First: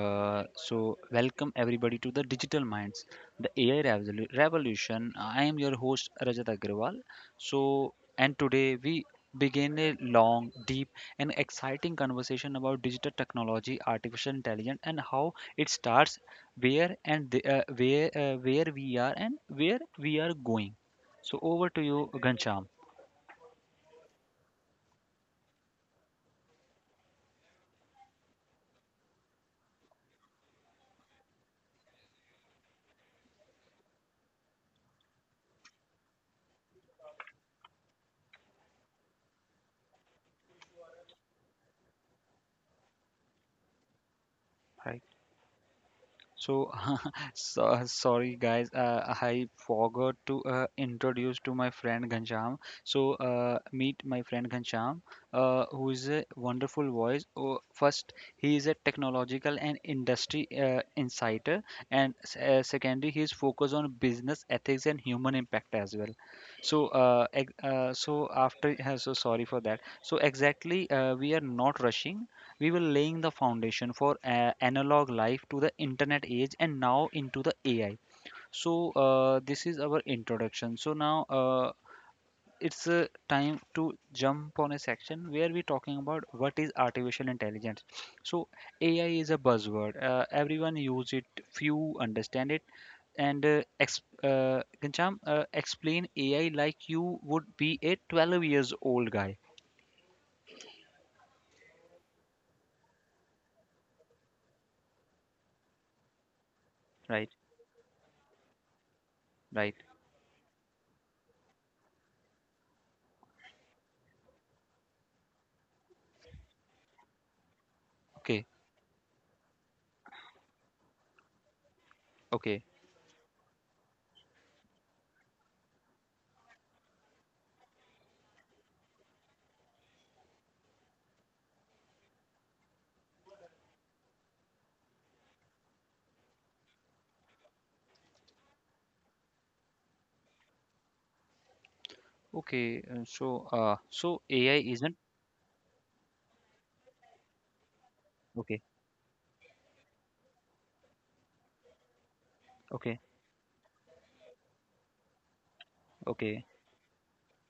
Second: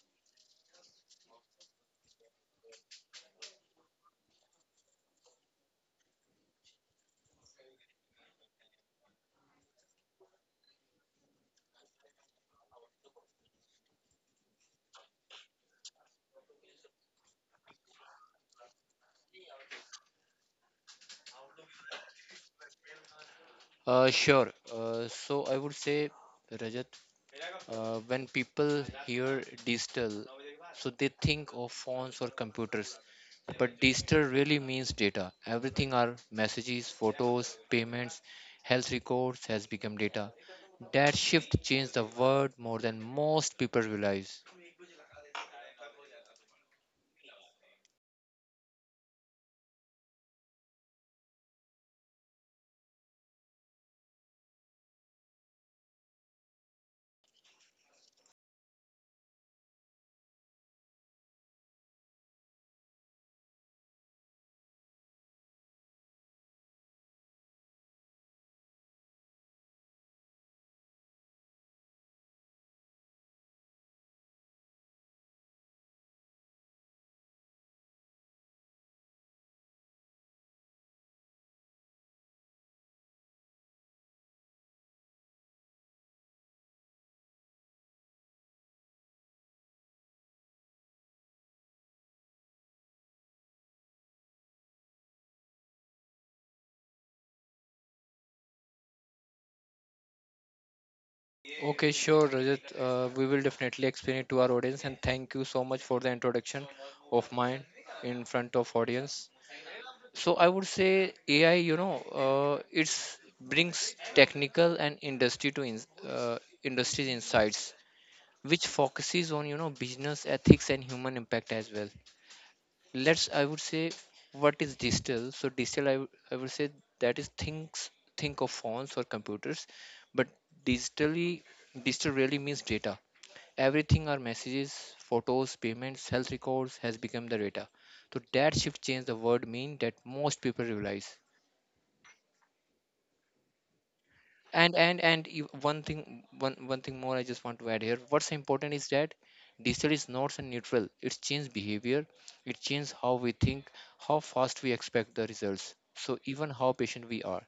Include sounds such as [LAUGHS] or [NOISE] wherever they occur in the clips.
Welcome everybody to the Digital Minds, the AI revolution. I am your host Rajat Agrawal. And today we begin a long, deep, and exciting conversation about digital technology, artificial intelligence, and how it starts, where we are and where we are going. So, over to you, Gancham. Sure. So I would say, Rajat, when people hear digital, so they think of phones or computers, but digital really means data. Everything are messages, photos, payments, health records has become data. That shift changed the world more than most people realize. So, [LAUGHS] so sorry guys, I forgot to introduce to my friend Ghanshyam. Meet my friend Ghanshyam, who is a wonderful voice. Oh, first, he is a technological and industry insider, and secondly, he is focused on business ethics and human impact as well. So sorry for that. So exactly, we are not rushing. We were laying the foundation for analog life to the internet age and now into the AI. This is our introduction. So, now it's Time to jump on a section where we're talking about what is artificial intelligence. So, AI is a buzzword, everyone use it, few understand it. Ghanshyam, explain AI like you would be a 12 years old guy, Okay, sure, Rajat. We will definitely explain it to our audience, and thank you so much for the introduction right? of mine in front of audience. Right. So I would say AI, it's brings technical and industry to in, uh, industry insights, Okay. which focuses on business ethics and human impact as well. Okay. Let's I would say what is digital. So digital I would say that is things think of phones or computers, but digitally digital really means data. Everything are messages, photos, payments, health records has become the data. So that shift changed the word mean that most people realize So AI and isn't and and you- one thing more I just want to add here what's okay, important is that digital is not so neutral, it changes behavior, it changes okay, how we think, how fast we expect the results, so okay, even how patient we are.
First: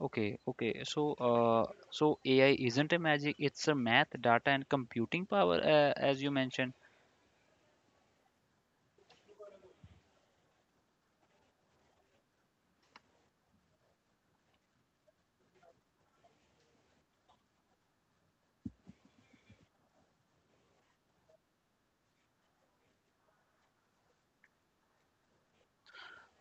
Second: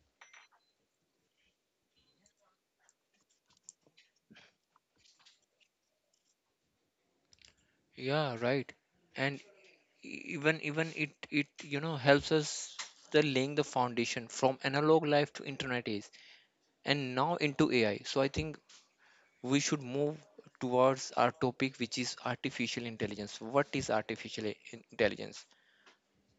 okay, okay. So AI isn't a magic; it's a math, data, and computing power, as you mentioned. Yeah, right. And even it helps us the laying the foundation from analog life to internet age and now into AI. So I think we should move towards our topic, which is artificial intelligence. What is artificial intelligence?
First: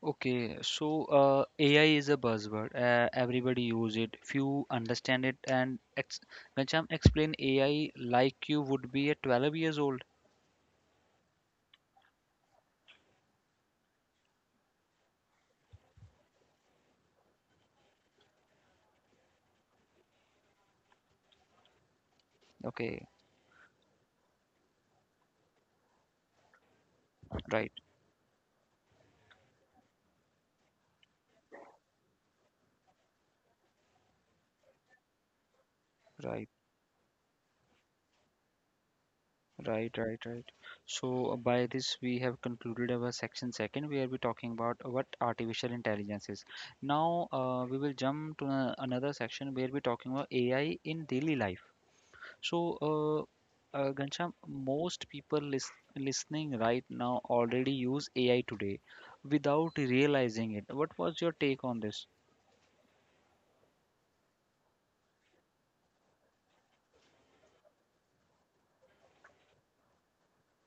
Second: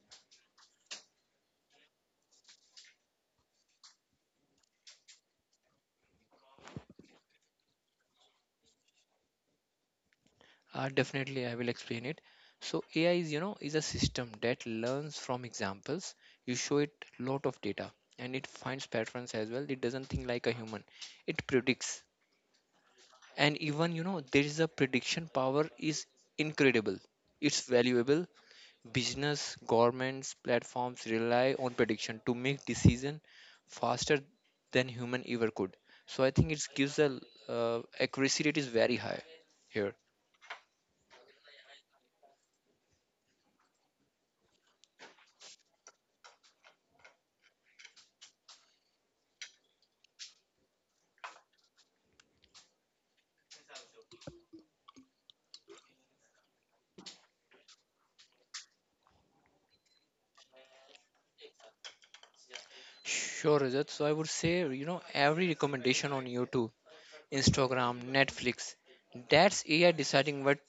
AI is a buzzword. Everybody use it. Few understand it. And ex Ghanshyam, explain AI like you would be at 12 years old. Definitely, I will explain it. So AI is, is a system that learns from examples. You show it lot of data, and it finds patterns as well. It doesn't think like a human. It predicts, Okay, and even there is a prediction power is incredible. It's right, valuable. Business, governments, platforms rely on prediction to make decision faster than human ever could. So I right. think it gives a accuracy rate is very high here. Right, right, right. So by this we have concluded our section second, where we're talking about what artificial intelligence is. Now We will jump to another section where we're talking about AI in daily life. Ghanshyam, most people listening right now already use AI today without realizing it. What was your take on this? Sure, Rajat. So I would say, every recommendation on YouTube, Instagram, Netflix, that's AI deciding what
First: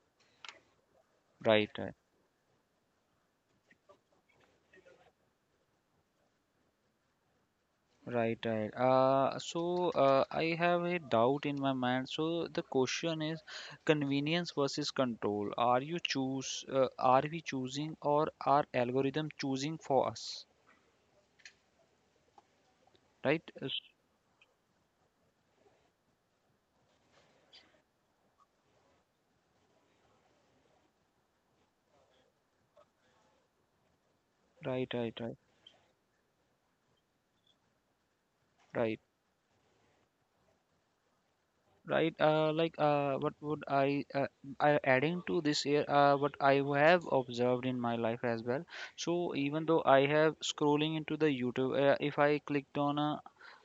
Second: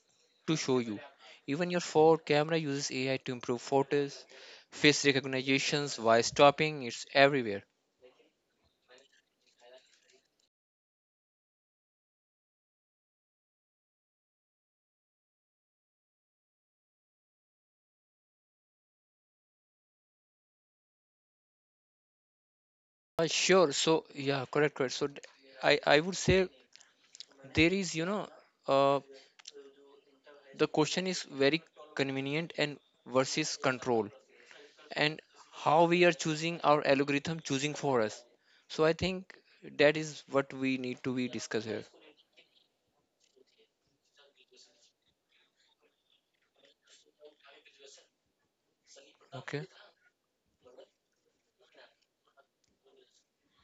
to show you. Right, Even your right. phone camera uses AI to improve photos, face recognitions, voice stopping, it's everywhere. Right, right. I have a doubt in my mind. So the question is convenience versus control. Are we choosing or are algorithm choosing for us? Right? Sure. So yeah, correct, correct. I would say there is, uh, the question is very convenient and versus control. Right, right, And right, how we are choosing our algorithm choosing for us, so I right, think that is what we need to be discuss here. right. I adding to this here, what I have observed in my life as well. So even Okay, though I have scrolling into the YouTube, if I clicked on a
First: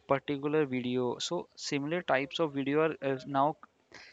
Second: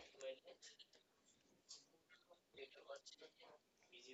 particular video so similar types of video are now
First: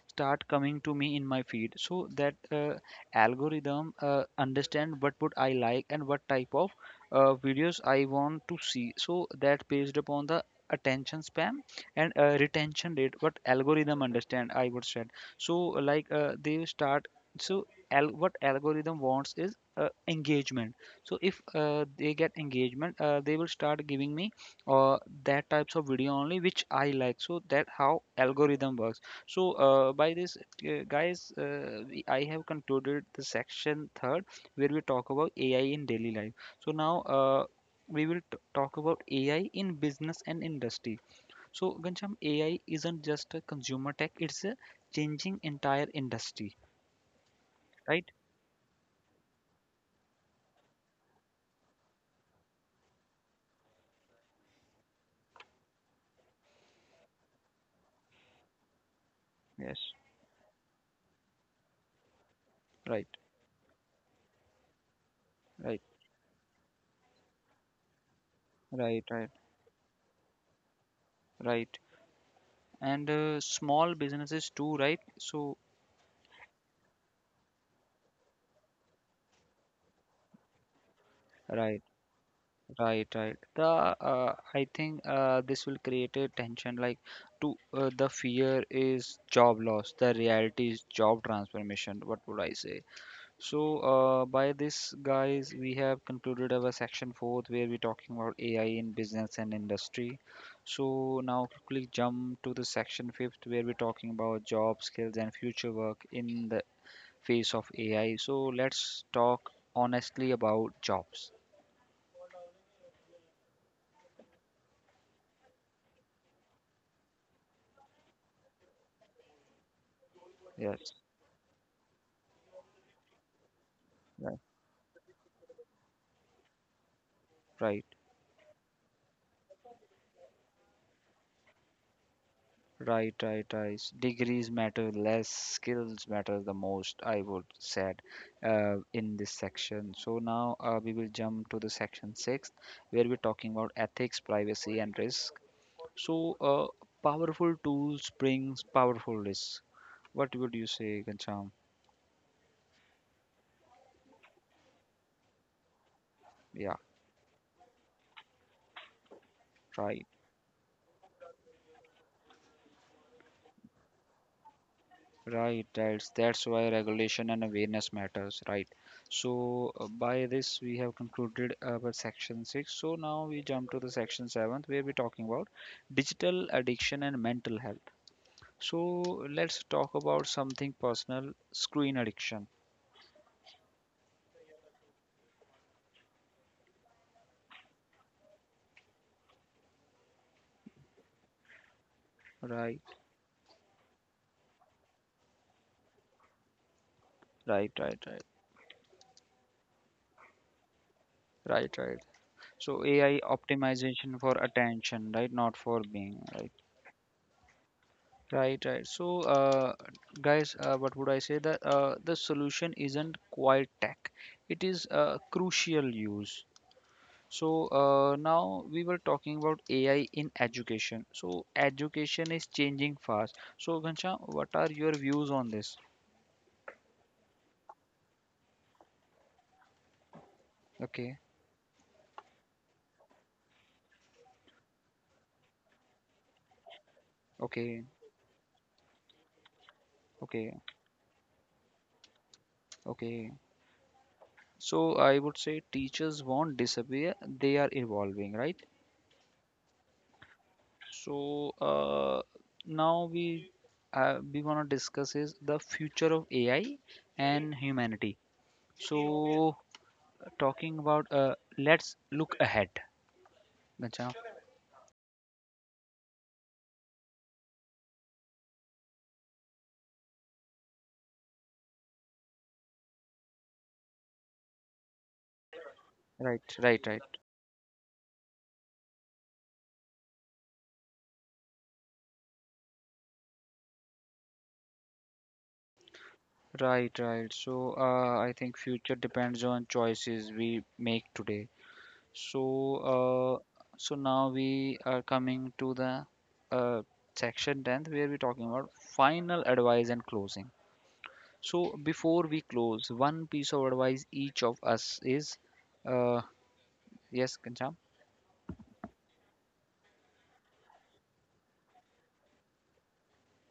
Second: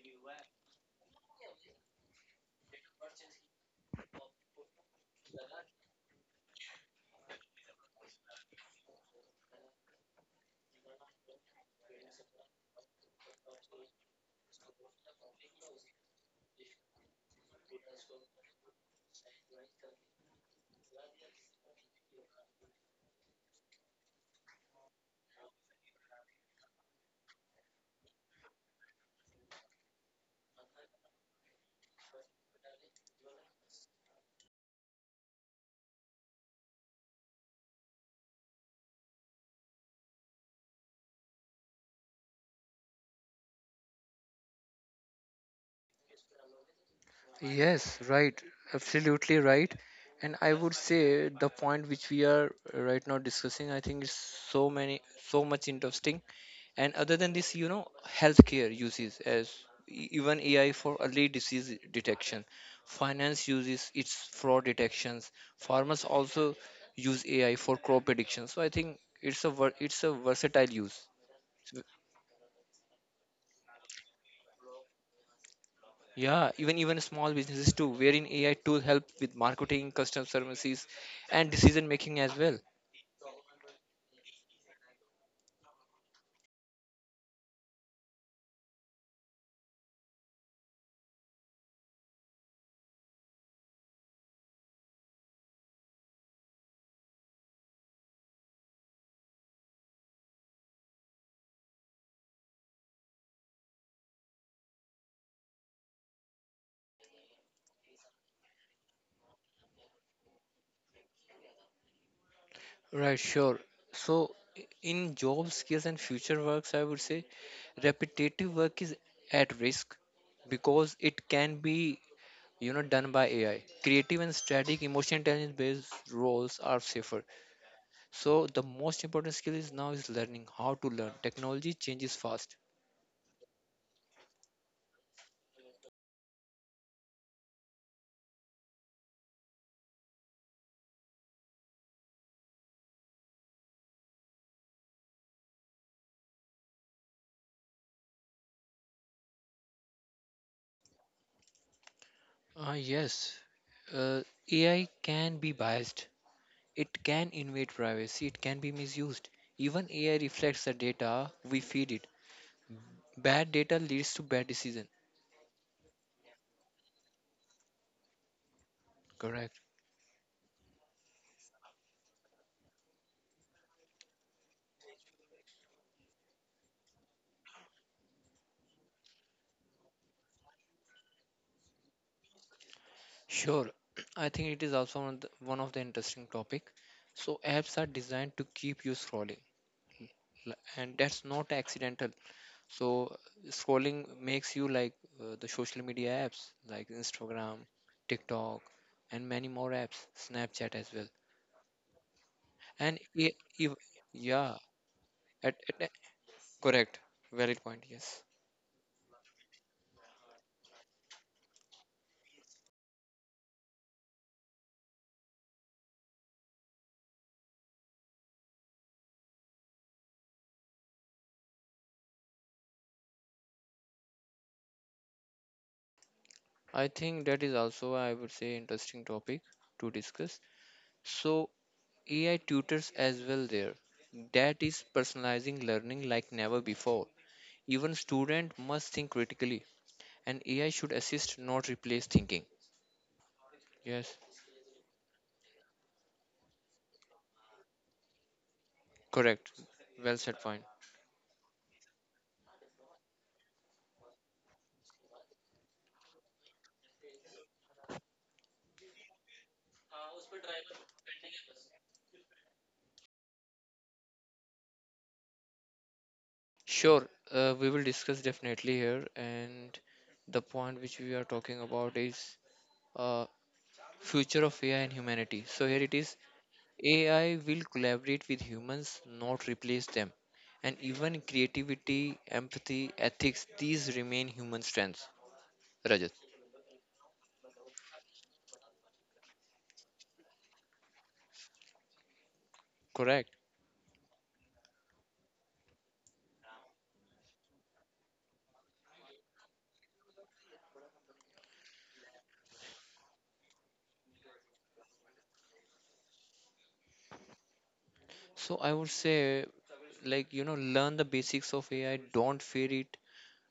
start coming to me in my feed so that algorithm understand what would I like and what type of videos I want to see so that based upon the attention span and retention rate what algorithm understand I would said so they start so what algorithm wants is engagement so if they get engagement they will start giving me uh, that types of video only which I like so that how algorithm works by this, I have concluded the section third where we talk about AI in daily life. So, now We will talk about AI in business and industry. So, Gancham, AI isn't just a consumer tech, it's a changing entire industry, yes, right? right. Absolutely right. And I would say the point which we are right now discussing, I think, is so many so much interesting. And other than this, healthcare uses as Yes, even AI for early disease detection. right, Finance uses its fraud detections. right, Farmers also use AI for crop prediction. So I right, think right, it's a versatile use. right. So, And Small businesses too, right? So, yeah, even small businesses too, wherein AI tool help with marketing, customer services, and right. decision making as well. Right, right. The I think this will create a tension like to the fear is job loss, the reality is job transformation. What would I say? So by this, guys, we have concluded our section fourth where we're talking about AI in business and industry. So now quickly jump to the section fifth where we're talking about job skills and future work in the face of AI. So let's talk honestly about jobs. Right, sure. So, in job skills and future works, I would say repetitive work is at risk Yes, because it can be, done by AI. Creative and right, static emotional intelligence based roles are safer. right. So, the most important skill is now is learning how to learn. Technology changes fast. Right, right, right. Degrees matter less, skills matter the most, I would said in this section. So now We will jump to the section six, where we're talking about ethics, privacy, and risk. So uh, Powerful tools brings powerful risk. What would you say, Gancham? Yes, uh, AI can be biased. Yeah, It can invade privacy. It can be misused. Even right. AI reflects the data we feed it. Bad data leads to bad decision. Right, right. That's why regulation and awareness matters, right? Correct. By this we have concluded our section six. So now we jump to the section seventh where we're talking about digital addiction and mental health. So let's talk about something personal, screen addiction. Sure. [CLEARS THROAT] I think it is also one of the interesting topic. So apps are designed to keep you scrolling, and that's not accidental. Right, So scrolling makes you like the social media apps like Instagram, right, right, right, TikTok, and many more apps, Snapchat as well. right, right. So And AI e- ev- optimization for yeah, attention, right? at, Not for at- being, right? correct. Valid point. Yes, Right, right. What would I say? That the solution isn't quite tech. It is crucial use. Now we were talking about AI in education. So education is changing fast. So Ghanshyam, what are your views on this? I think that is also I would say interesting topic to discuss. Okay, So AI tutors as well there. That is personalizing learning like never before. okay, Even student must think critically, and okay, AI should assist not replace thinking. okay. Yes, So I would say teachers won't disappear. They are evolving, right? correct. Well said point. So now we We want to discuss is the future of AI and humanity. So talking about Let's look ahead. Gotcha. Sure, we will discuss definitely here, and the point which we are talking about is uh, future of AI and humanity. So here it is. Right, right, right, AI will collaborate with humans, not replace them. And even creativity, empathy, ethics, these remain human strengths. Rajat. right, right. I think future depends on choices we make today. So Correct. now we are coming to the uh, section 10th where we're talking about final advice and closing. So before we close, one piece of advice each of us is, uh, yes, Kancham, So I would say, like, learn the basics of AI, don't fear it,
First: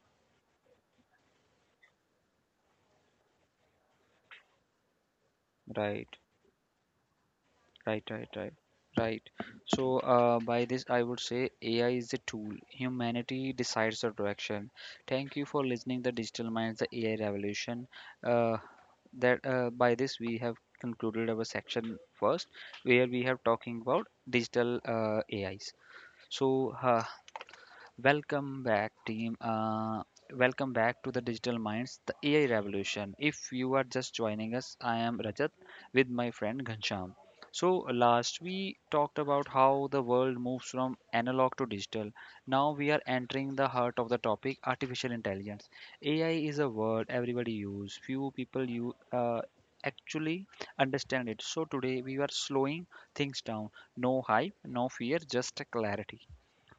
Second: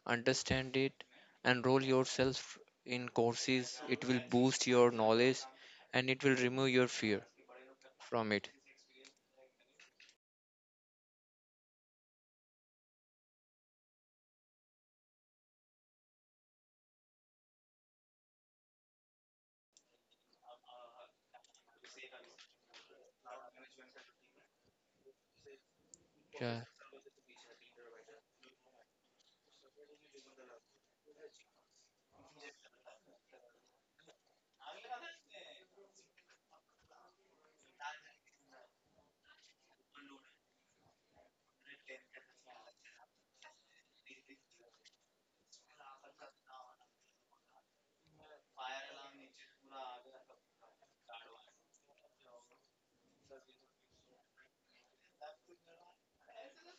understand it, enroll yourself in courses. It will boost your knowledge and right, it will remove your fear right, right, from it. right, right. By this, I would say AI is a tool. Humanity decides the direction. Thank you for listening. The Digital Minds, the AI Revolution. Uh, that by this we have concluded our section first, where we have talking about digital AIs. Yeah, So welcome back, team. Welcome back to the Digital Minds, the AI revolution. If you are just joining us, I am Rajat with my friend Ghansham. So, last we talked about how the world moves from analog to digital. Now we are entering the heart of the topic artificial intelligence. AI is a word everybody use, few people you actually understand it. So, today we are slowing things down. No hype, no fear, just clarity.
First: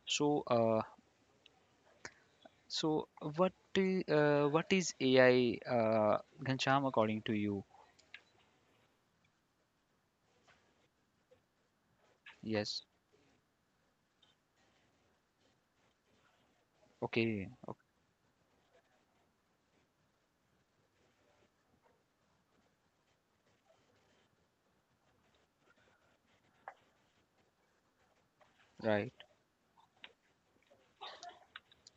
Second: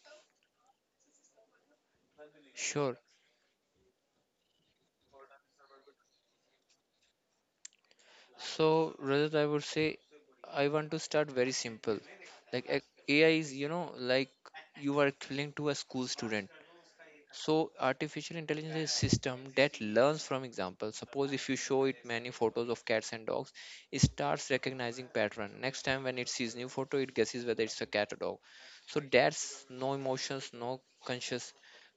So, uh, so sure. what what is AI, Ghanshyam, according to you? So, Rajat, I would say I want to start very simple. Like a- Yes. AI is, like you are equivalent to a school student. Okay. So, ok- artificial intelligence is a system that learns from example. Suppose if you show it many photos of cats and dogs, it starts recognizing pattern. Next time when it sees new photo, it guesses whether it's a cat or dog. So Right. that's no emotions, no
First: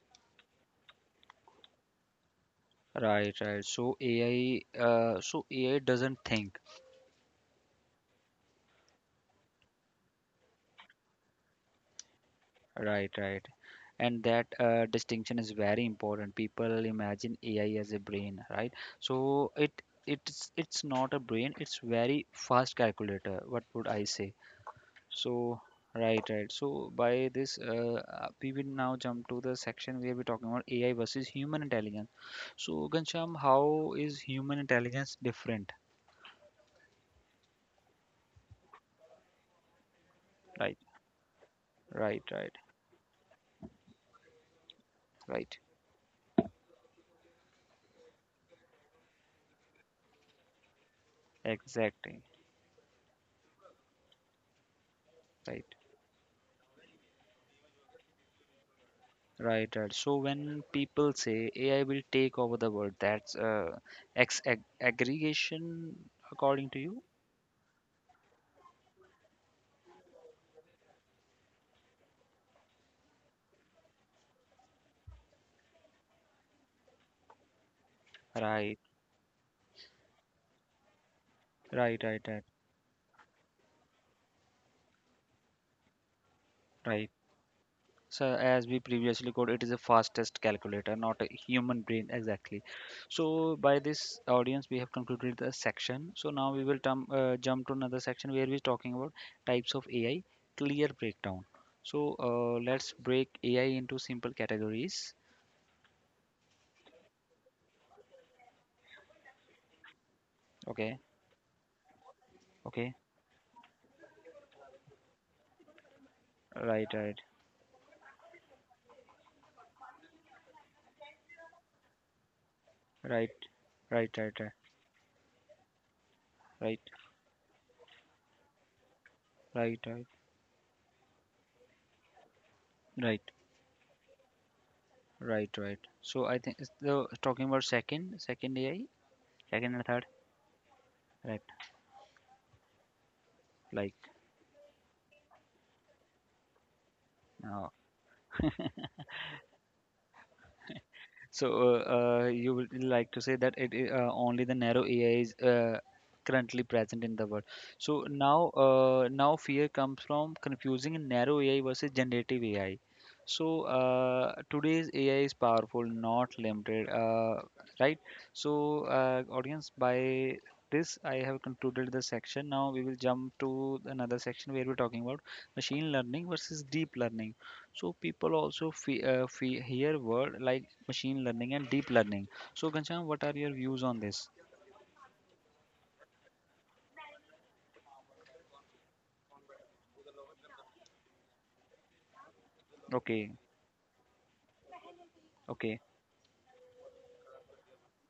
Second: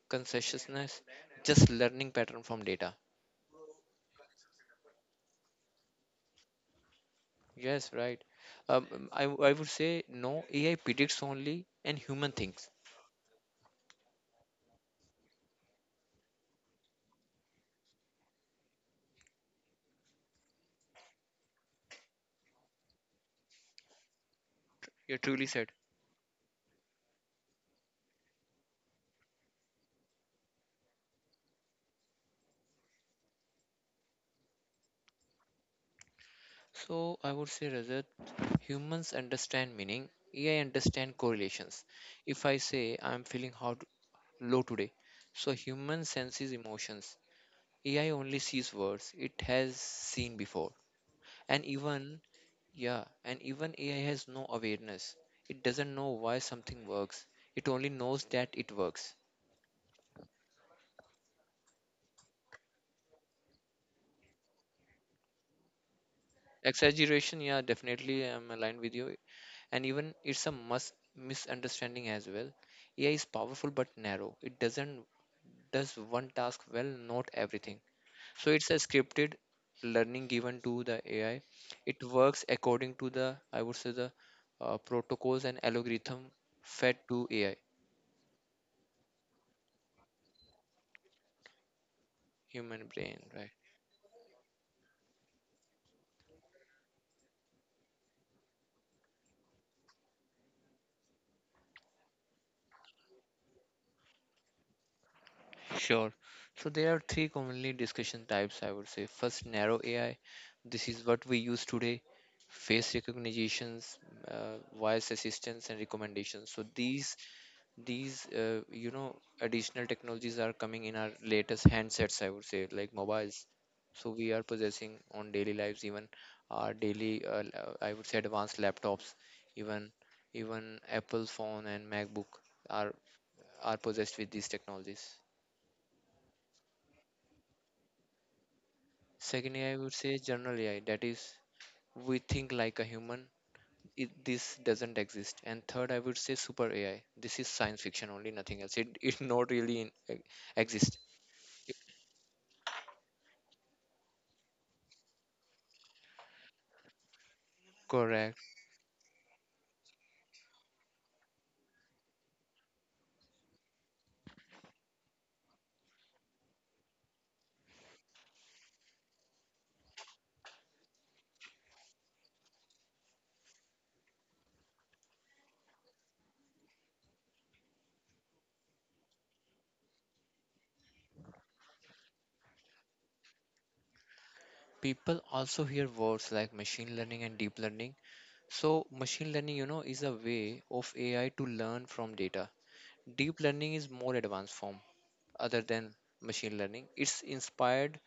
consciousness, just learning pattern from data. Right. Right. So AI doesn't think. Yes, right. I would say no, AI predicts only and human thinks. Right. Right. And that distinction is very important. People imagine AI as a brain, right? So it's not a brain. It's very fast calculator. What would I say? You truly So, said. right, right. We will now jump to the section where we're talking about AI versus human intelligence. So, Ghanshyam, how is human intelligence different? So I would say, Rajat, humans understand meaning, AI Right, understand correlations. right, If right, I say I'm feeling hot, low today, so right. human senses emotions. AI only sees words it has seen before. And even, Exactly. yeah, and even AI has no awareness. It Right, doesn't know why something works. It only knows that it works. right, right. So, when people say AI will take over the world, that's ex ag aggregation according to you? Exaggeration, yeah, definitely I'm aligned with you. And even it's a must misunderstanding as well. AI is powerful but narrow. It doesn't does one task well, not everything. So it's a Right, scripted learning given to the AI. right, It right, right, works according to the I would say the protocols and algorithm fed right. to AI, So as we previously code, it is a fastest calculator, not a human brain exactly. human brain, right? So by this audience, we have concluded the section. So now we will tum- Jump to another section where we're talking about types of AI, clear breakdown. Let's break AI into simple categories. Sure. So there are three commonly discussion types, I would say. First, narrow AI. This Okay, is what we use today. okay, Face recognitions, voice assistance, and recommendations. So right, these right, these additional technologies are coming in our latest handsets. I would say like right, mobiles. So right, we right, are right, possessing on daily lives, even our right, daily I would say advanced laptops, right, even right, even Apple phone and MacBook are right, are possessed with these technologies. right, right. So I think it's the talking about second AI, Secondly, I second I and would third, say general AI, that is, right, we think like a human. like. This doesn't exist. And third, I would say super AI. This is Uh, science fiction only, nothing else. It not really exist. So you would like to say that only the narrow AI is currently present in the world. So Correct. now uh, now fear comes from confusing narrow AI versus generative AI. Today's AI is powerful, not limited, right? Audience, by this I have concluded the section. Now we will jump to another section where we're talking about machine learning versus deep learning so people also hear word like machine learning and deep learning. So, Ghanshyam, what are your views on this? People also hear words like machine learning and deep learning. So machine learning, is a way of AI to learn from data. Okay, Deep learning is more advanced form other okay, than machine learning. It's inspired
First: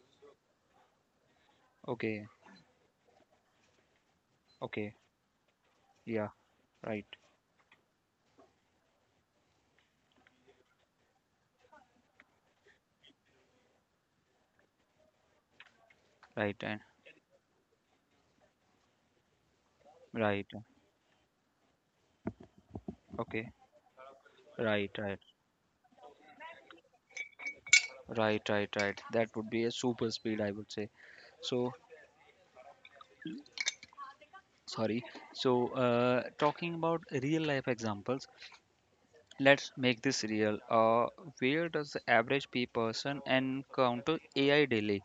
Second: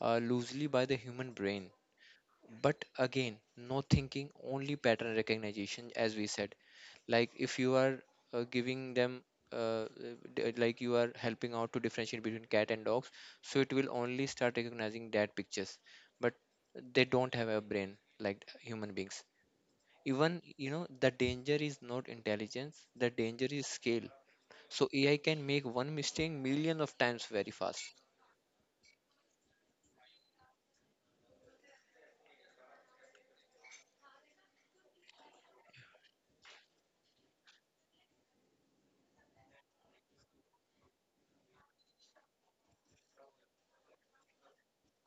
loosely by the human brain. okay, But again, no thinking, only okay. pattern recognition, as we Yeah, said. right, Like if you are giving them, uh, like you are helping out to differentiate between cat and dogs, so it will only start recognizing that pictures. But right, and they don't have a brain like human beings. Even, right. The danger is not intelligence, the danger Okay, is scale. So right, AI right, can make one mistake million of times very fast. right, right, right. That would be a super speed, I would say. So, sorry. Talking about real life examples, let's make this real. Where does the average P person encounter AI daily,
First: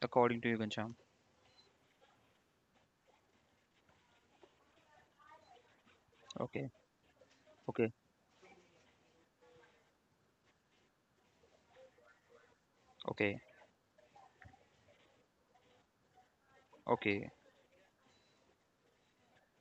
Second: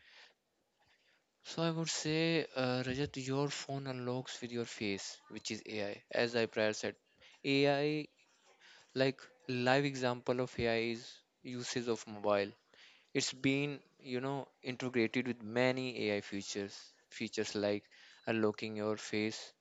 according to you, Ghanshyam? So I would say, Rajat, your phone unlocks with your face, which is AI. As I Okay, prior said, okay, AI, like live example of AI is usage of mobile. It's okay, been, integrated with many AI features, okay. features like unlocking your face,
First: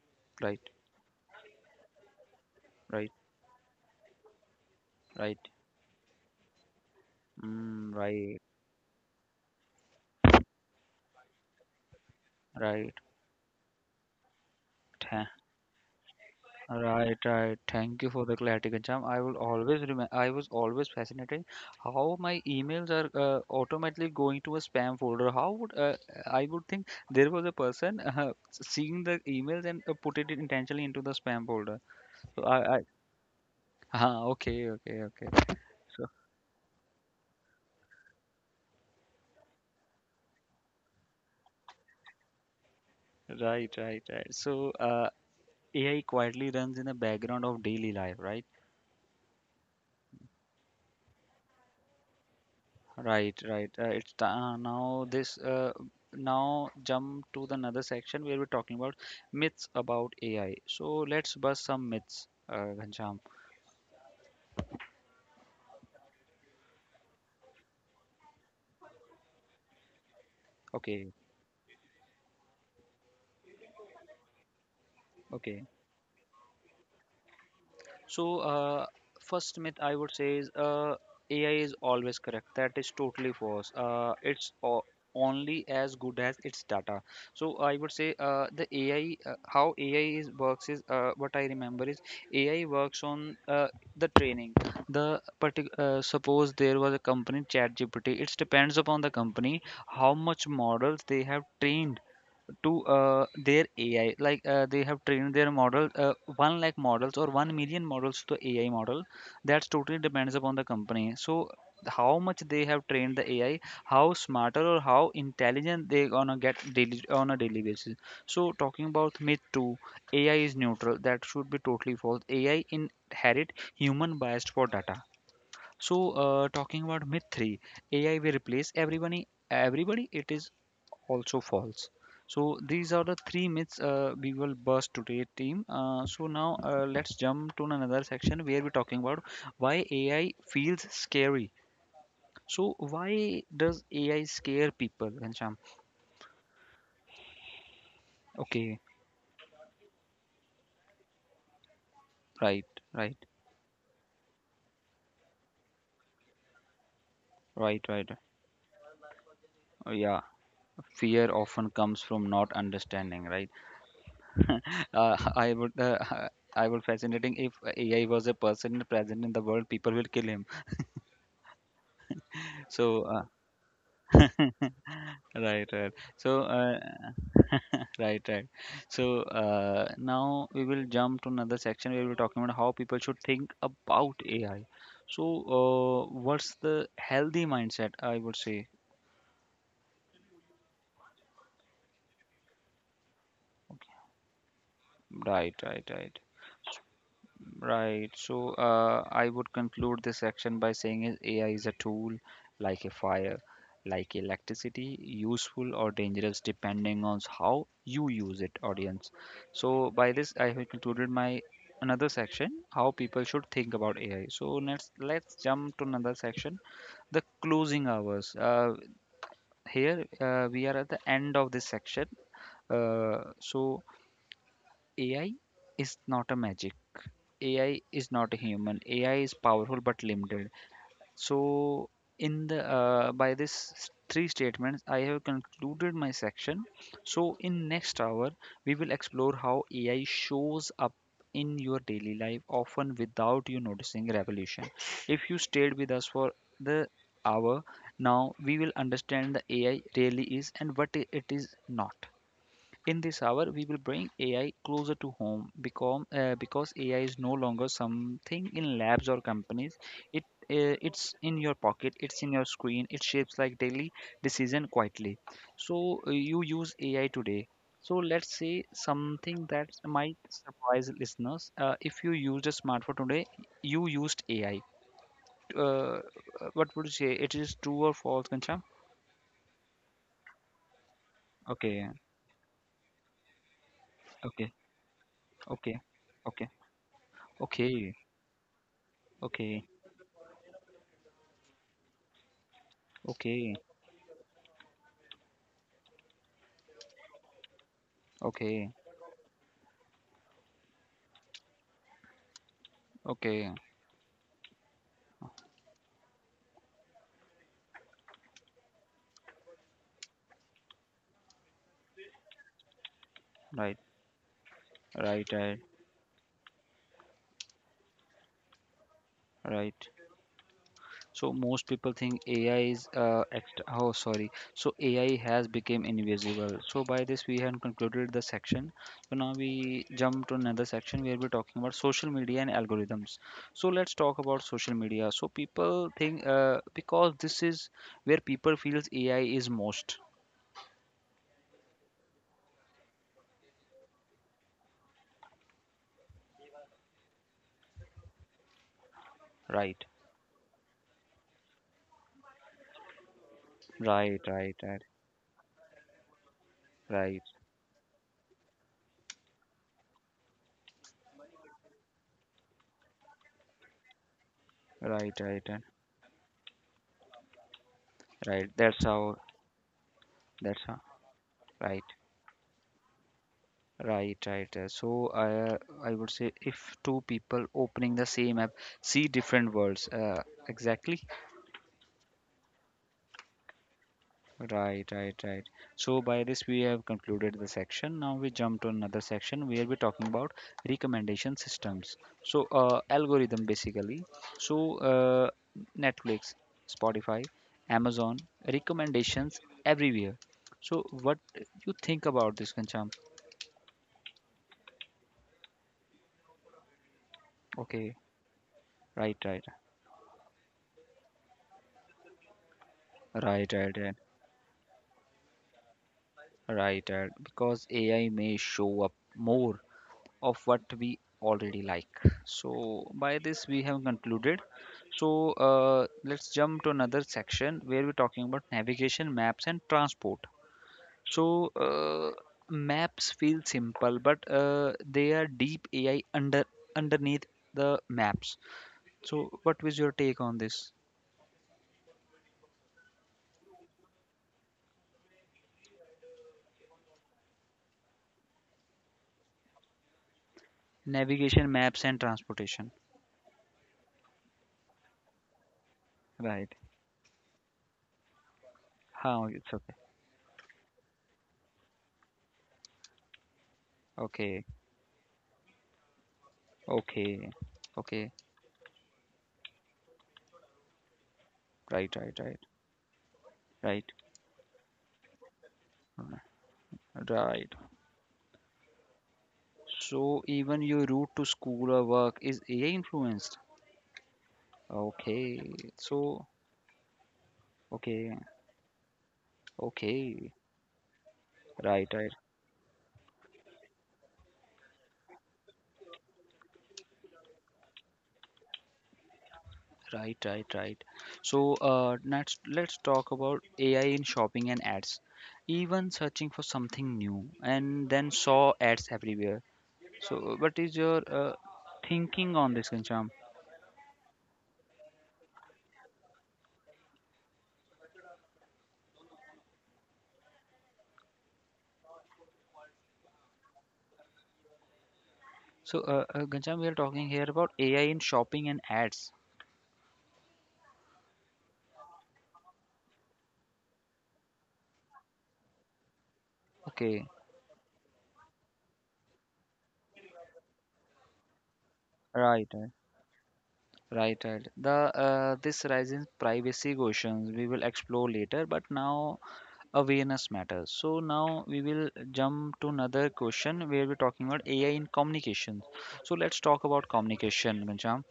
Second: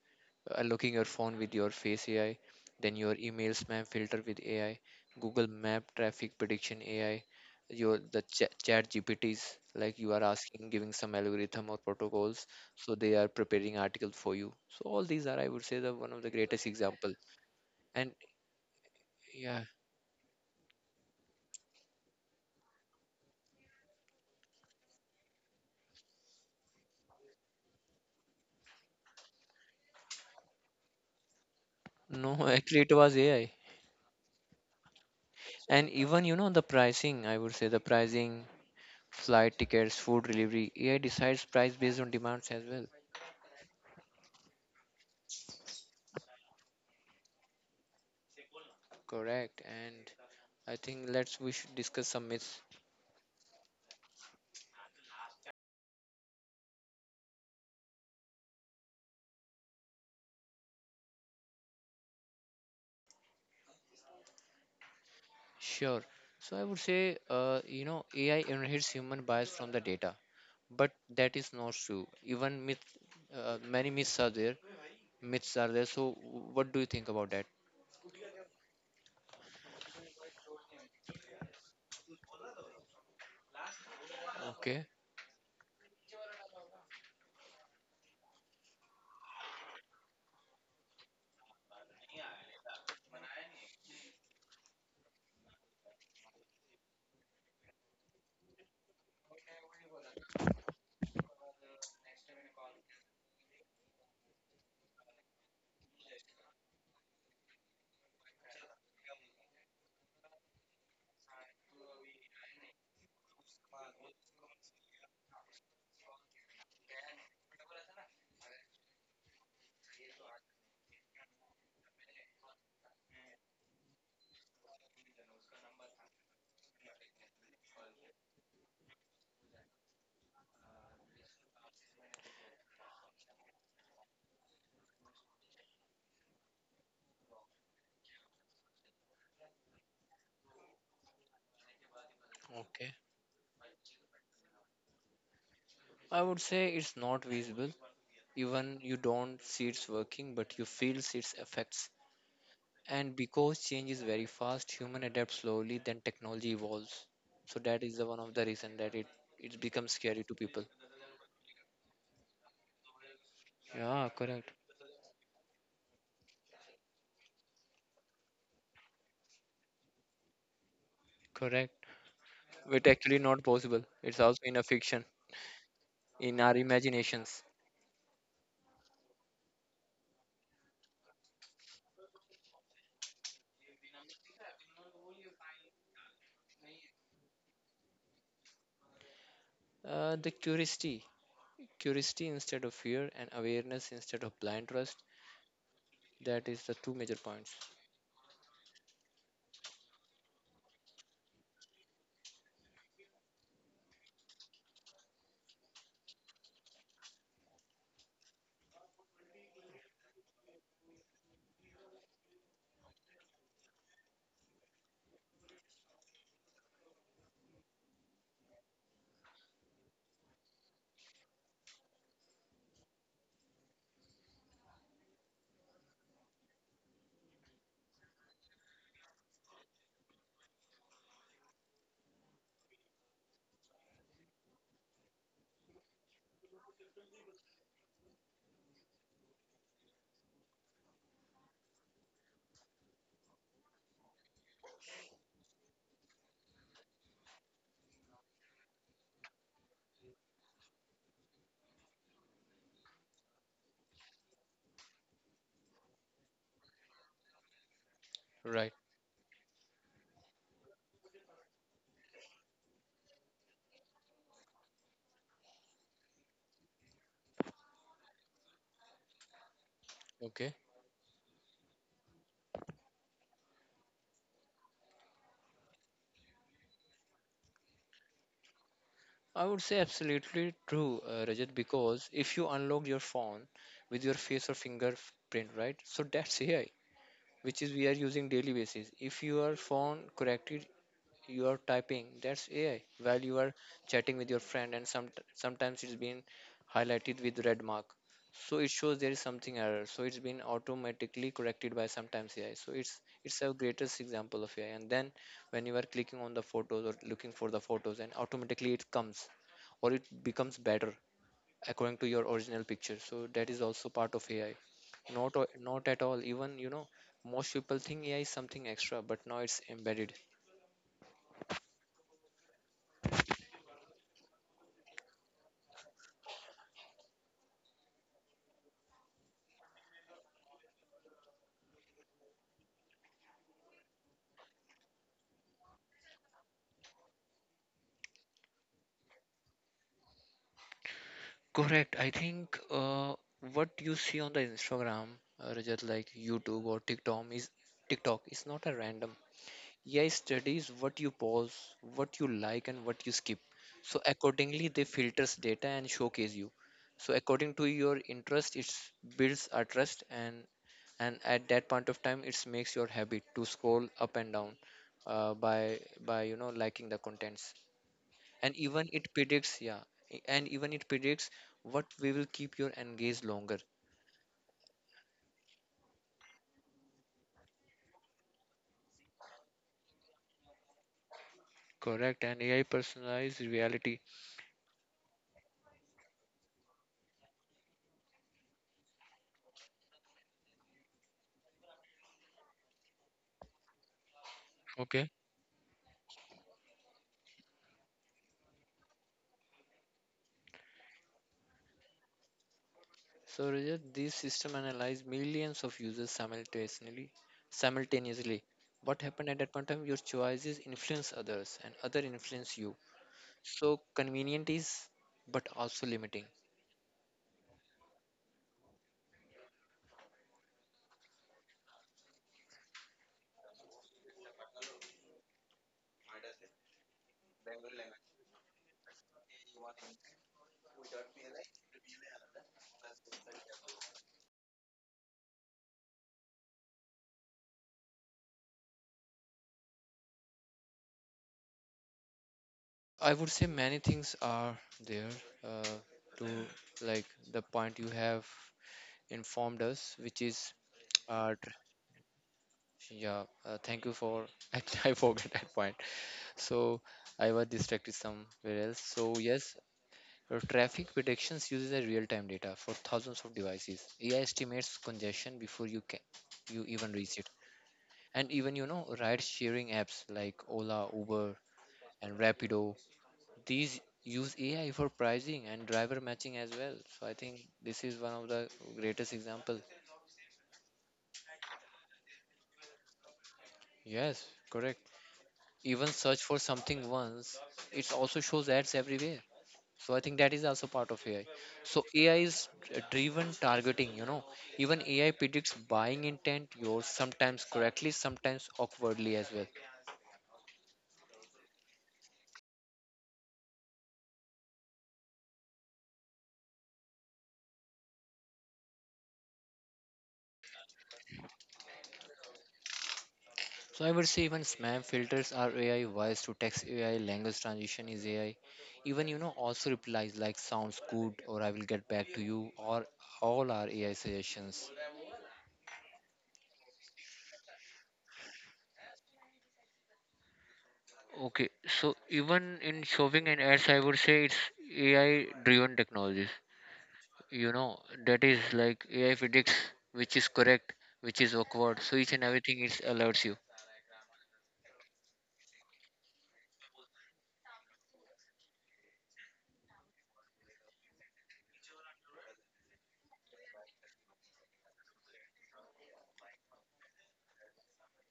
Right, locking your phone with your face AI, then right, your email spam filter with AI, right. Google Map traffic prediction AI, Mm, right. Chat GPTs like you are asking, giving some algorithm or protocols, Right, so they are preparing article for you. So all tha- these are, I would say, the one of the greatest example. right, right. Thank you And for the clarity, Ghanshyam. I will yeah, always remember. I was always fascinated how my emails are automatically going to a spam folder. How would I would think there was a person [LAUGHS] seeing the emails and put it intentionally into the spam folder. [LAUGHS] So no, actually I it was AI. ah, okay, okay, okay. And So even you know the pricing, I would say the pricing, flight tickets, food delivery, AI decides price based on demands as well. right, right, right. AI quietly runs in the background of daily life, right? Correct, and I think let's we should discuss some myths. Right, right. It's the, now this now jump to the another section where we're talking about myths about AI. So let's bust some myths, Ghanshyam. Sure. So I would say, AI inherits human bias from the data, but Okay, that is not true. Many myths are there. Myths okay. are there. So what do you think about that? So, uh, First myth I would say is AI is always correct. That is totally false. Okay, Only as good as its data. So, I would say the AI, how AI is works is what I remember is AI works on the training. Suppose there was a company ChatGPT. It depends upon the company how much models they have trained to their AI. Like they have trained their model, one lakh models or 1,000,000 models to AI model. That's totally depends upon the company. So how much they have trained the AI, how smarter or how intelligent they gonna get daily on a daily basis. So talking about myth two, AI is neutral. That should be totally false. AI inherit human bias for data. So, talking about myth three, AI will replace everybody. Everybody, it is also false. So these are the three myths we will burst today, team. So now let's jump to another section where we're talking about why AI feels scary. So okay. why does AI scare people, Ghanshyam? I would say it's not visible. Even Okay, you don't see it's working, but you feel its effects. right, And right, because change is very fast, human adapt slowly, then technology evolves. So right, that is right. the one of the reason that it becomes Yeah, scary to people. fear often comes from not understanding, right? Yeah, correct, [LAUGHS] Uh, I would, uh, [LAUGHS] I would fascinating if AI was a person present in the world, people will kill him. correct. But So, actually not possible. It's also in a [LAUGHS] fiction, right, right. in So, our imaginations. [LAUGHS] right, right. So now we will jump to another section where we're talking about how people should think about AI. So, what's the healthy mindset? I would say, The curiosity instead of fear, and awareness instead of blind trust. right, right, right. That is the two major points. Right. So I would conclude this section by saying is AI is a tool like a fire, like electricity, useful or dangerous depending on how you use it, audience. So by this, I have concluded my another section, how people should think about AI. So let's jump to another section, the closing hours. Here we are at the end of this section. So AI is not a magic. AI is not a human. AI is powerful but limited. So, in the three statements, I have concluded my section. So, in next hour, we will explore how AI shows up in your daily life, often without you noticing revolution. If you stayed with us for the hour, now we will understand the AI really is and it is not. In this hour, we will bring AI closer to home become, because AI is no longer something Right. in labs or companies. It it's in your pocket, it's in your screen, it shapes like daily decision quietly. So you use AI today. So let's say something that might Okay. surprise listeners. If you used a smartphone today, you used AI. Uh, uh, what would you say? It is true or false, Kancham? I would say absolutely true, Rajat, Okay, because if you unlock your phone with your face or okay, fingerprint, right? okay, So that's okay, AI. Which is we are okay, using daily basis. If your okay, phone corrected your typing, that's AI. While you are okay. chatting with your friend, and sometimes it's been highlighted with red mark, so it Okay, shows there is something error. So it's been automatically corrected by sometimes AI. So it's a okay, greatest example of AI. And then when you are clicking on the photos or looking for the photos, and automatically it comes or it becomes better according to your original picture, so that is right, also part of AI. right, Not o- right, not at all even you know most people think AI is something extra, but now it's right. embedded. So most people think AI is oh sorry. So AI has become invisible. So by this we have concluded the section. So now we jump to another section where we're talking about social media and algorithms. So let's talk about social media. So people think because this is where people feels AI is most. Correct, I think what you see on the Instagram, Rajat, like YouTube or TikTok is not a random. Right, AI studies what you pause, what you like, and what you skip. So right, right, accordingly, right, they filters data and showcase you. So right, according to your interest, it builds a trust, and at that point of time, it makes your habit to scroll up and down, right, uh, right, by right. by liking the contents. Right. And That's even it how. predicts, yeah, I- and That's even how. it predicts Right. what we will keep your engaged longer. Right, right. So I would say if two people opening the same app see different worlds. Exactly. Correct, and AI personalized reality. Right, right, right. So by this we have concluded the section. Now we jump to another section where we're talking about recommendation systems. So algorithm basically. So Okay. Netflix, Spotify, Amazon recommendations everywhere. So what you think about this, Kancham? So Rajat, these system analyze millions of users simultaneously. Okay. Simultaneously, what Right, happened at right, that point in time? Your choices influence others, and other influence you. right, So right. convenient is, but also limiting. Right, right. Because AI may show up more of what we already like. So by this we have concluded. So let's jump to another section where we're talking about navigation, maps, and transport. So maps feel simple, but they are deep AI underneath the maps. So what was your take on this? I would say many things are there, uh, to like the point you have informed us, which is uh, tr- Navigation, maps, and transportation. yeah. Thank you for. [LAUGHS] Actually, I forgot that point. Right. So I was distracted somewhere else. So How yes. it's okay. Traffic predictions uses a real-time data for thousands of devices. AI Okay. estimates congestion before you even reach it. Okay. Okay. And even ride-sharing apps like Ola, Uber, Right, and right, Rapido. These right, use AI for pricing and driver matching right, as well. So I think right. this is one of the greatest example. So even your route to school or work is AI influenced. Yes, correct. Okay. Even search So for something once, it okay, also shows ads everywhere. So I think that okay. is also part of AI. So Right, right, AI is driven targeting, even AI predicts buying intent yours, sometimes correctly, sometimes awkwardly as well. right, right, right. So next, let's talk about AI in shopping and ads. Even searching for something new and then saw ads everywhere. So what is your thinking on this, Gancham? So I would say even spam filters are AI, voice to text AI, language transition is AI. Even you know Also replies like sounds good or I will get back to you, or all are AI suggestions. So Gancham, we are talking here about AI in shopping and ads. Okay, so even in shopping and ads, I would say it's AI driven technologies, Okay. you know that is like AI predicts which is correct, which is awkward, so each and Right, everything right. it alerts you. Right, right. The this rising privacy questions we will explore later, but now awareness matters. So now we will jump to another question where we're talking about AI in communication. So let's talk about communication, Ghanshyam.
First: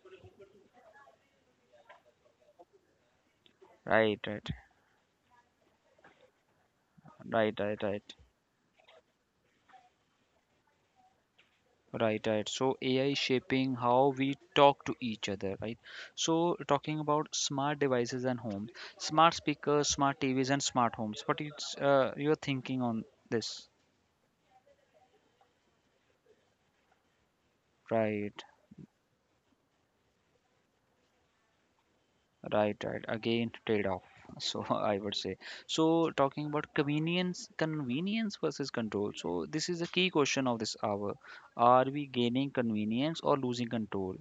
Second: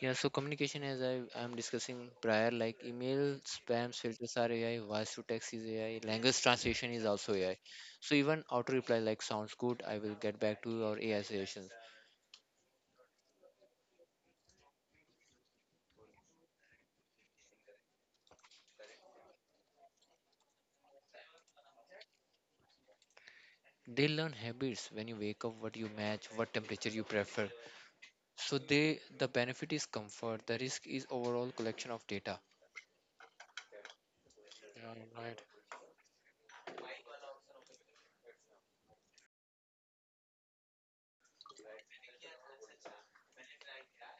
Yeah, so communication, as I am discussing prior, like email spams Right, filters right, are AI, voice to text is AI, language translation is also right, AI. right, right, So even auto reply like sounds good, I will get back to your AI suggestions. right, right. So AI shaping how we talk to each other, right? So talking about smart devices and homes, smart speakers, smart TVs, and smart homes. What is your thinking on this? They learn habits: when you wake up, what you match, what temperature you prefer. Right. So the benefit is comfort, the risk is overall collection of data. Right, right. Again, trade-off. So [LAUGHS] Yeah, I would say. right. So talking about convenience, convenience versus control. So this is a key question of this hour. Are we gaining convenience or losing control?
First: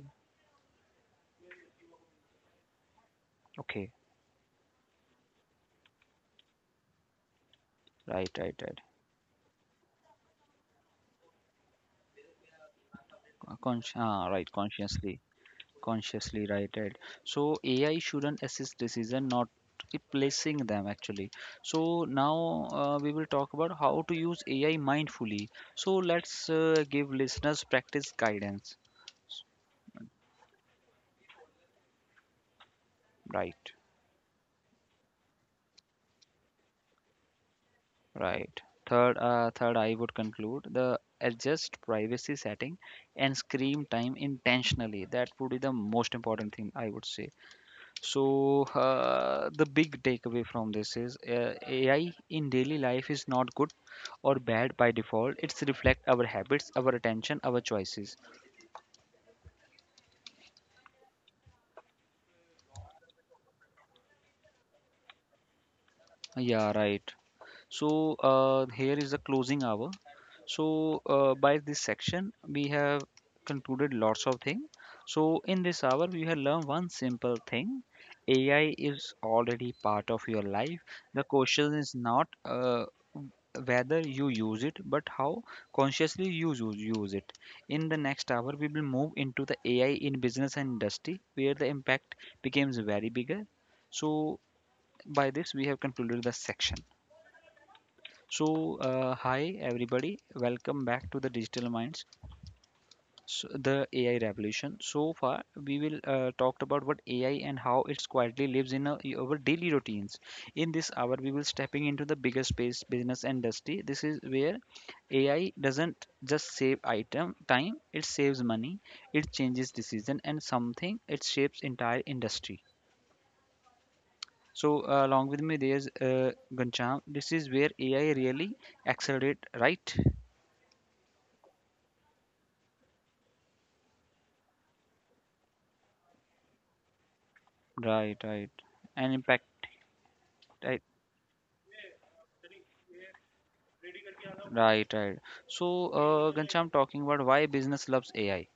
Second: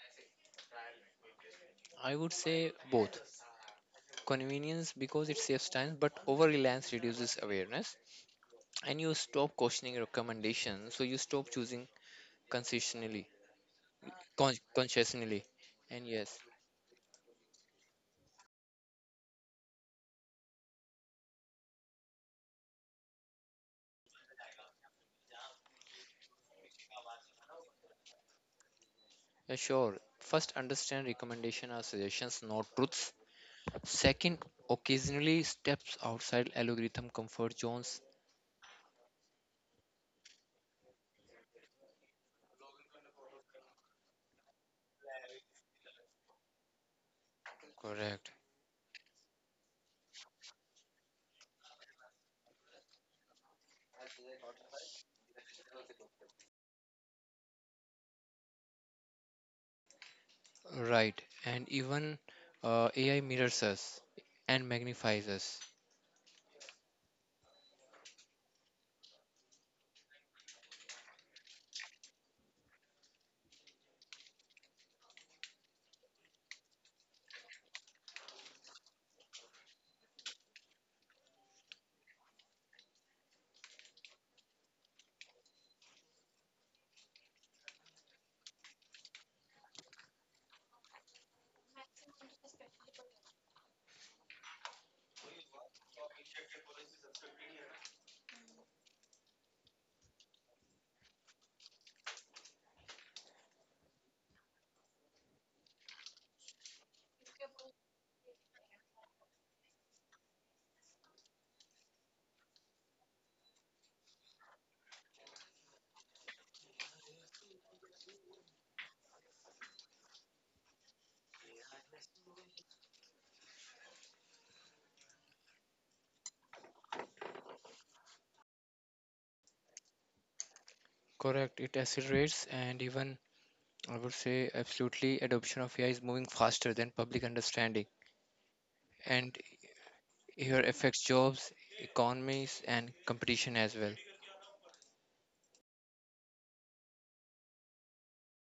I would say both. Okay. Convenience because it saves time, but over reliance reduces awareness Right, right, right. and you stop questioning recommendations. So you stop choosing consistently, Right. Consciously, consciously. And yes, consciously. Right, right. So AI shouldn't assist decision, not replacing them actually. So now we will talk about how to use AI mindfully. So let's give listeners practice guidance. yeah, sure. First, understand recommendation are suggestions, not truths. Right. Second, occasionally steps outside algorithm comfort zones. Right. Third, I would conclude the adjust privacy setting and screen time intentionally. That would be the most important thing I would say. Correct. So the big takeaway from this is AI in daily life is not good or bad by default. It's reflect our habits, our attention, our choices. Right. And even AI mirrors us and magnifies us. Yeah, right. So here is the closing hour. So by this section, we have concluded lots of things. So in this hour, we have learned one simple thing. AI is already part of your life. The question is not whether you use it, but how consciously use it. In the next hour, we will move into the AI in business and industry, where the impact becomes very bigger. So by this, we have concluded the section. So, hi everybody, welcome back to the Digital Minds, so the AI revolution. So far, we will talked about what AI and how it's quietly lives in our daily routines. In this hour, we will stepping into the bigger space, business and industry. This is where AI doesn't just save item time; it saves money, it changes decision, and something it shapes entire industry. So, along with me, there's Gancham. This is where AI really accelerate, right? Correct. It accelerates, and even I would say absolutely adoption of AI is moving faster than public understanding, Right, right. And and impact, here right, affects jobs, economies and competition as well. right, right. So, Ghanshyam, talking about why business loves AI.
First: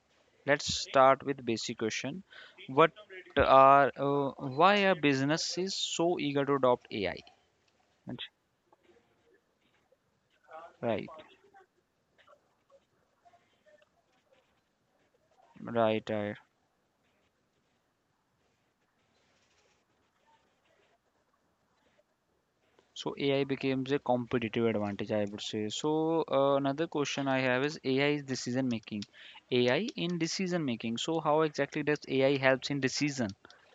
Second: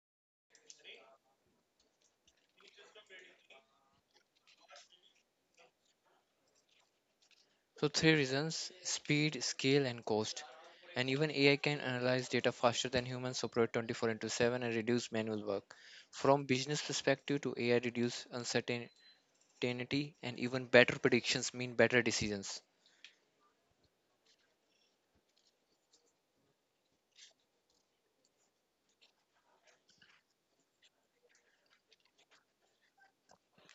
Let's start with basic question. What why are businesses so eager to adopt AI? So three Ghanshyam? reasons: speed, scale and cost. And Right, even AI can analyze data faster than humans, operate 24 into 7 and reduce manual work. right, right. From business perspective to AI reduce uncertainty, and even better predictions mean better decisions. So AI becomes a competitive advantage, I would say. So another question I have is AI is decision making. AI in decision making. So how exactly does AI helps in decision?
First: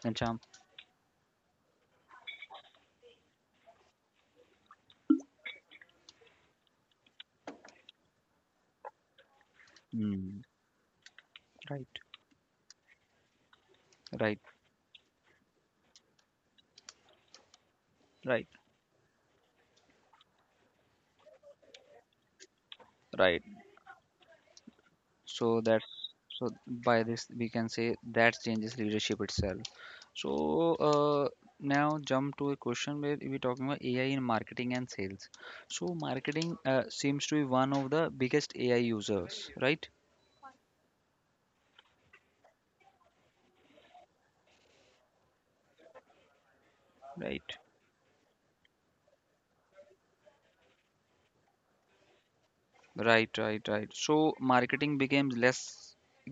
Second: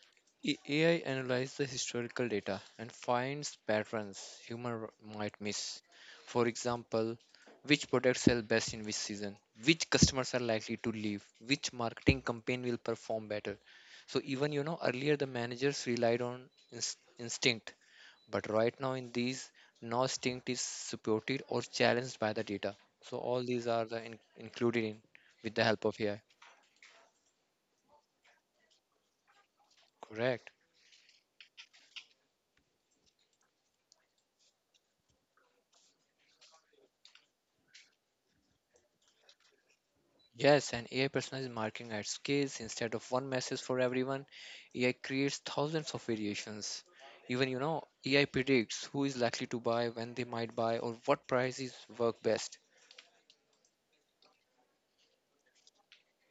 Ghanshyam? AI analyzes the historical data and finds patterns humans might miss. For example, which products sell best in which season, which customers are Hmm. likely to leave, which Right, marketing campaign will perform better. So right, even you know earlier the managers relied on instinct, right, but right now in these, no instinct is supported or challenged by the data. So right. all these are the included in with So the help that's, of AI. so by this we can say that changes leadership itself. So Correct. uh, now jump to a question where we're talking about AI in marketing and sales. So marketing seems to be one of the biggest AI users, right? Yes, and AI personalized marketing at scale. Instead of one message for everyone, AI creates thousands of variations. Even, Right, you know, AI predicts who is likely to buy, when they might buy, or what prices work best. right, right, right, So marketing becomes less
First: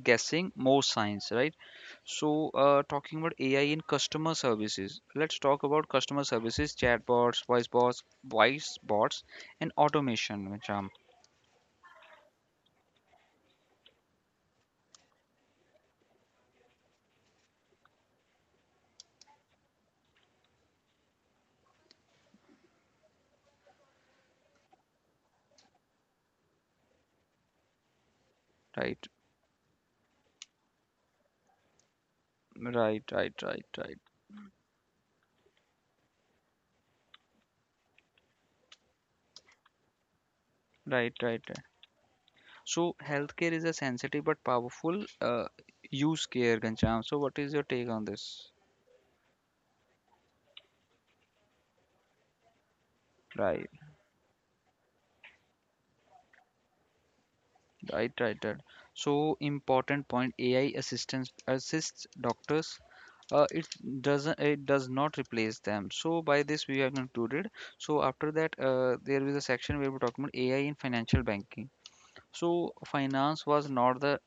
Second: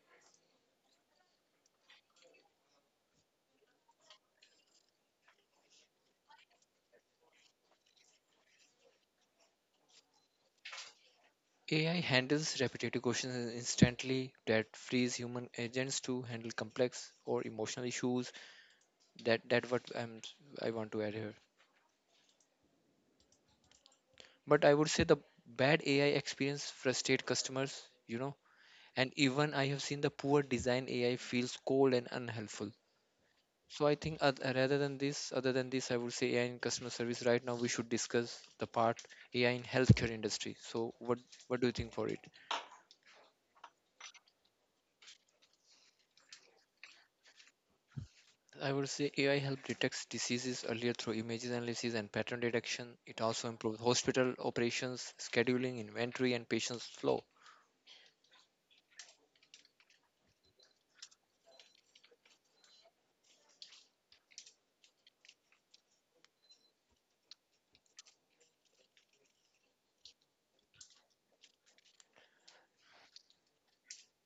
guessing, more science, right? So talking about AI in customer services, let's talk about customer services, chatbots, voice bots and automation, Visham. AI handles repetitive questions instantly that frees human agents to handle complex or emotional issues. That what I want to add here. But I would say the bad AI experience frustrate customers, you know, Right, and even I have seen the poor design AI feels cold and unhelpful. right, right, right, So I right, think other than this, I would say AI in customer service. Right now, we should discuss the part AI in healthcare industry. So right, right. what Right. do you think for it? So healthcare is a sensitive but powerful use care, Ghanshyam. So what is your take on this? I would say AI help detects diseases earlier through images analysis and pattern detection. It also Right, improves hospital operations, scheduling, inventory, and patients flow. right, right, right. So important point. AI assistance assists doctors. Uh, it It does not replace them. So by this we have concluded. So after that, there is a section where we're talking about AI in financial banking. So finance was not the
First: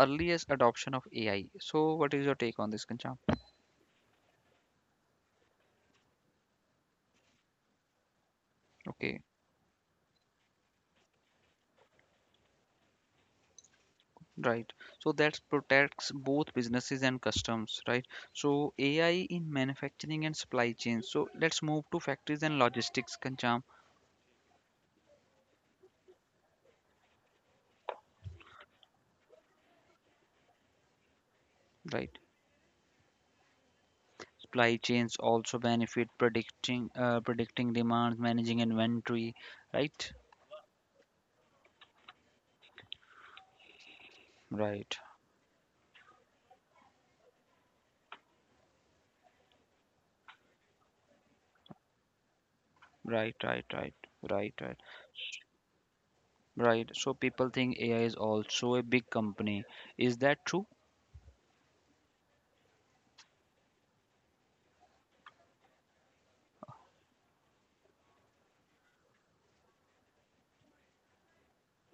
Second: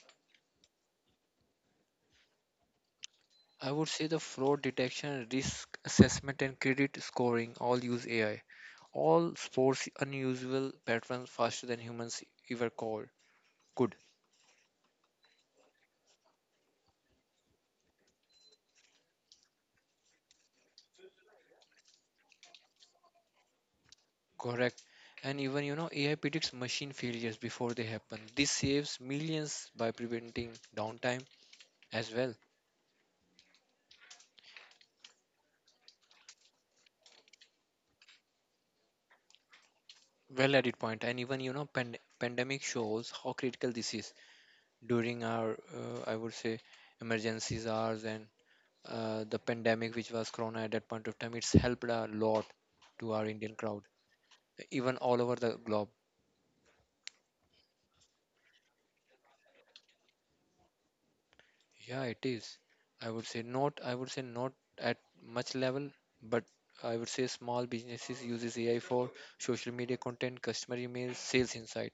earliest adoption of AI. So what is your take on this, Ghanshyam? I would say the fraud detection, risk assessment, and credit scoring all use AI. Okay. All sports unusual patterns faster than humans ever caught. Good. Right. So that protects both businesses and customs, right? So AI in manufacturing and supply chains. So let's move to factories and logistics, Kancham. Correct. And even, you know, AI predicts machine failures before they happen. This saves millions by preventing downtime as Right. well. Supply chains also benefit predicting predicting demand, managing inventory, right? Well added point. And even, you know, pandemic shows how critical this is Right. during our, I would say, emergencies hours and the pandemic, which was Corona at that point of time. It's helped a lot to our Right, Indian right, crowd, right, right, right, even all over the globe. right. So people think AI is also a big company. Is that true? Yeah, it is. I would say not, I would say not at much level, but I would say small businesses uses AI for social media content, customer emails, sales insight,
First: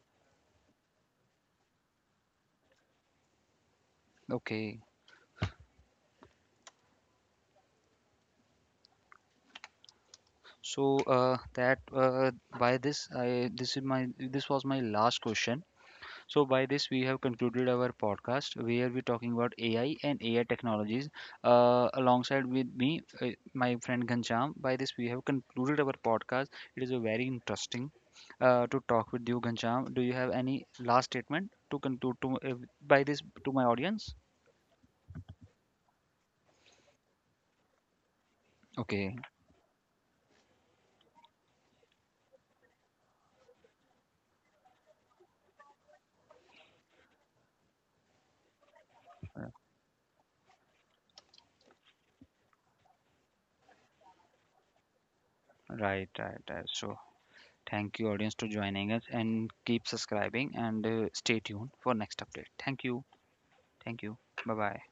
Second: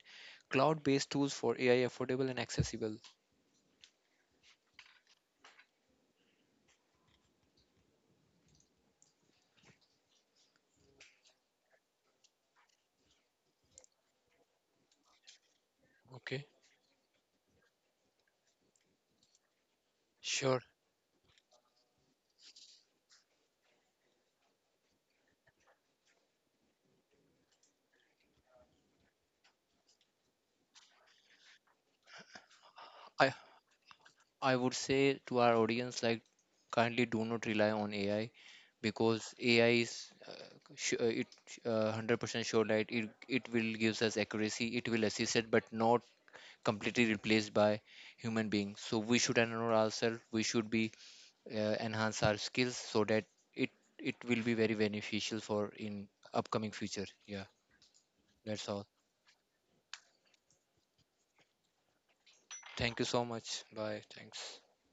cloud-based tools for AI affordable and accessible. Okay. So that by this, I this is my this was my last question. So, Okay. by this, we have concluded our podcast where we're talking about AI and AI Sure. technologies. Alongside with me, my friend Ghanshyam. By this, we have concluded our podcast. It is a very interesting to talk with you, Ghanshyam. Do you have any last statement to conclude to by this I to my audience? I would say to our audience like kindly do not rely on AI Okay, because AI is it 100% sure that it will gives us accuracy, it will assist it, but not completely replaced by human beings. So we should uh, enroll ourselves. We should be enhance our skills so that it it will be very beneficial for in right, right, right. upcoming So, future. Yeah, thank you, audience, to that's all. joining us and keep subscribing and stay tuned for next update. Thank Thank you, you so much. Bye. thank you. Bye Thanks. bye.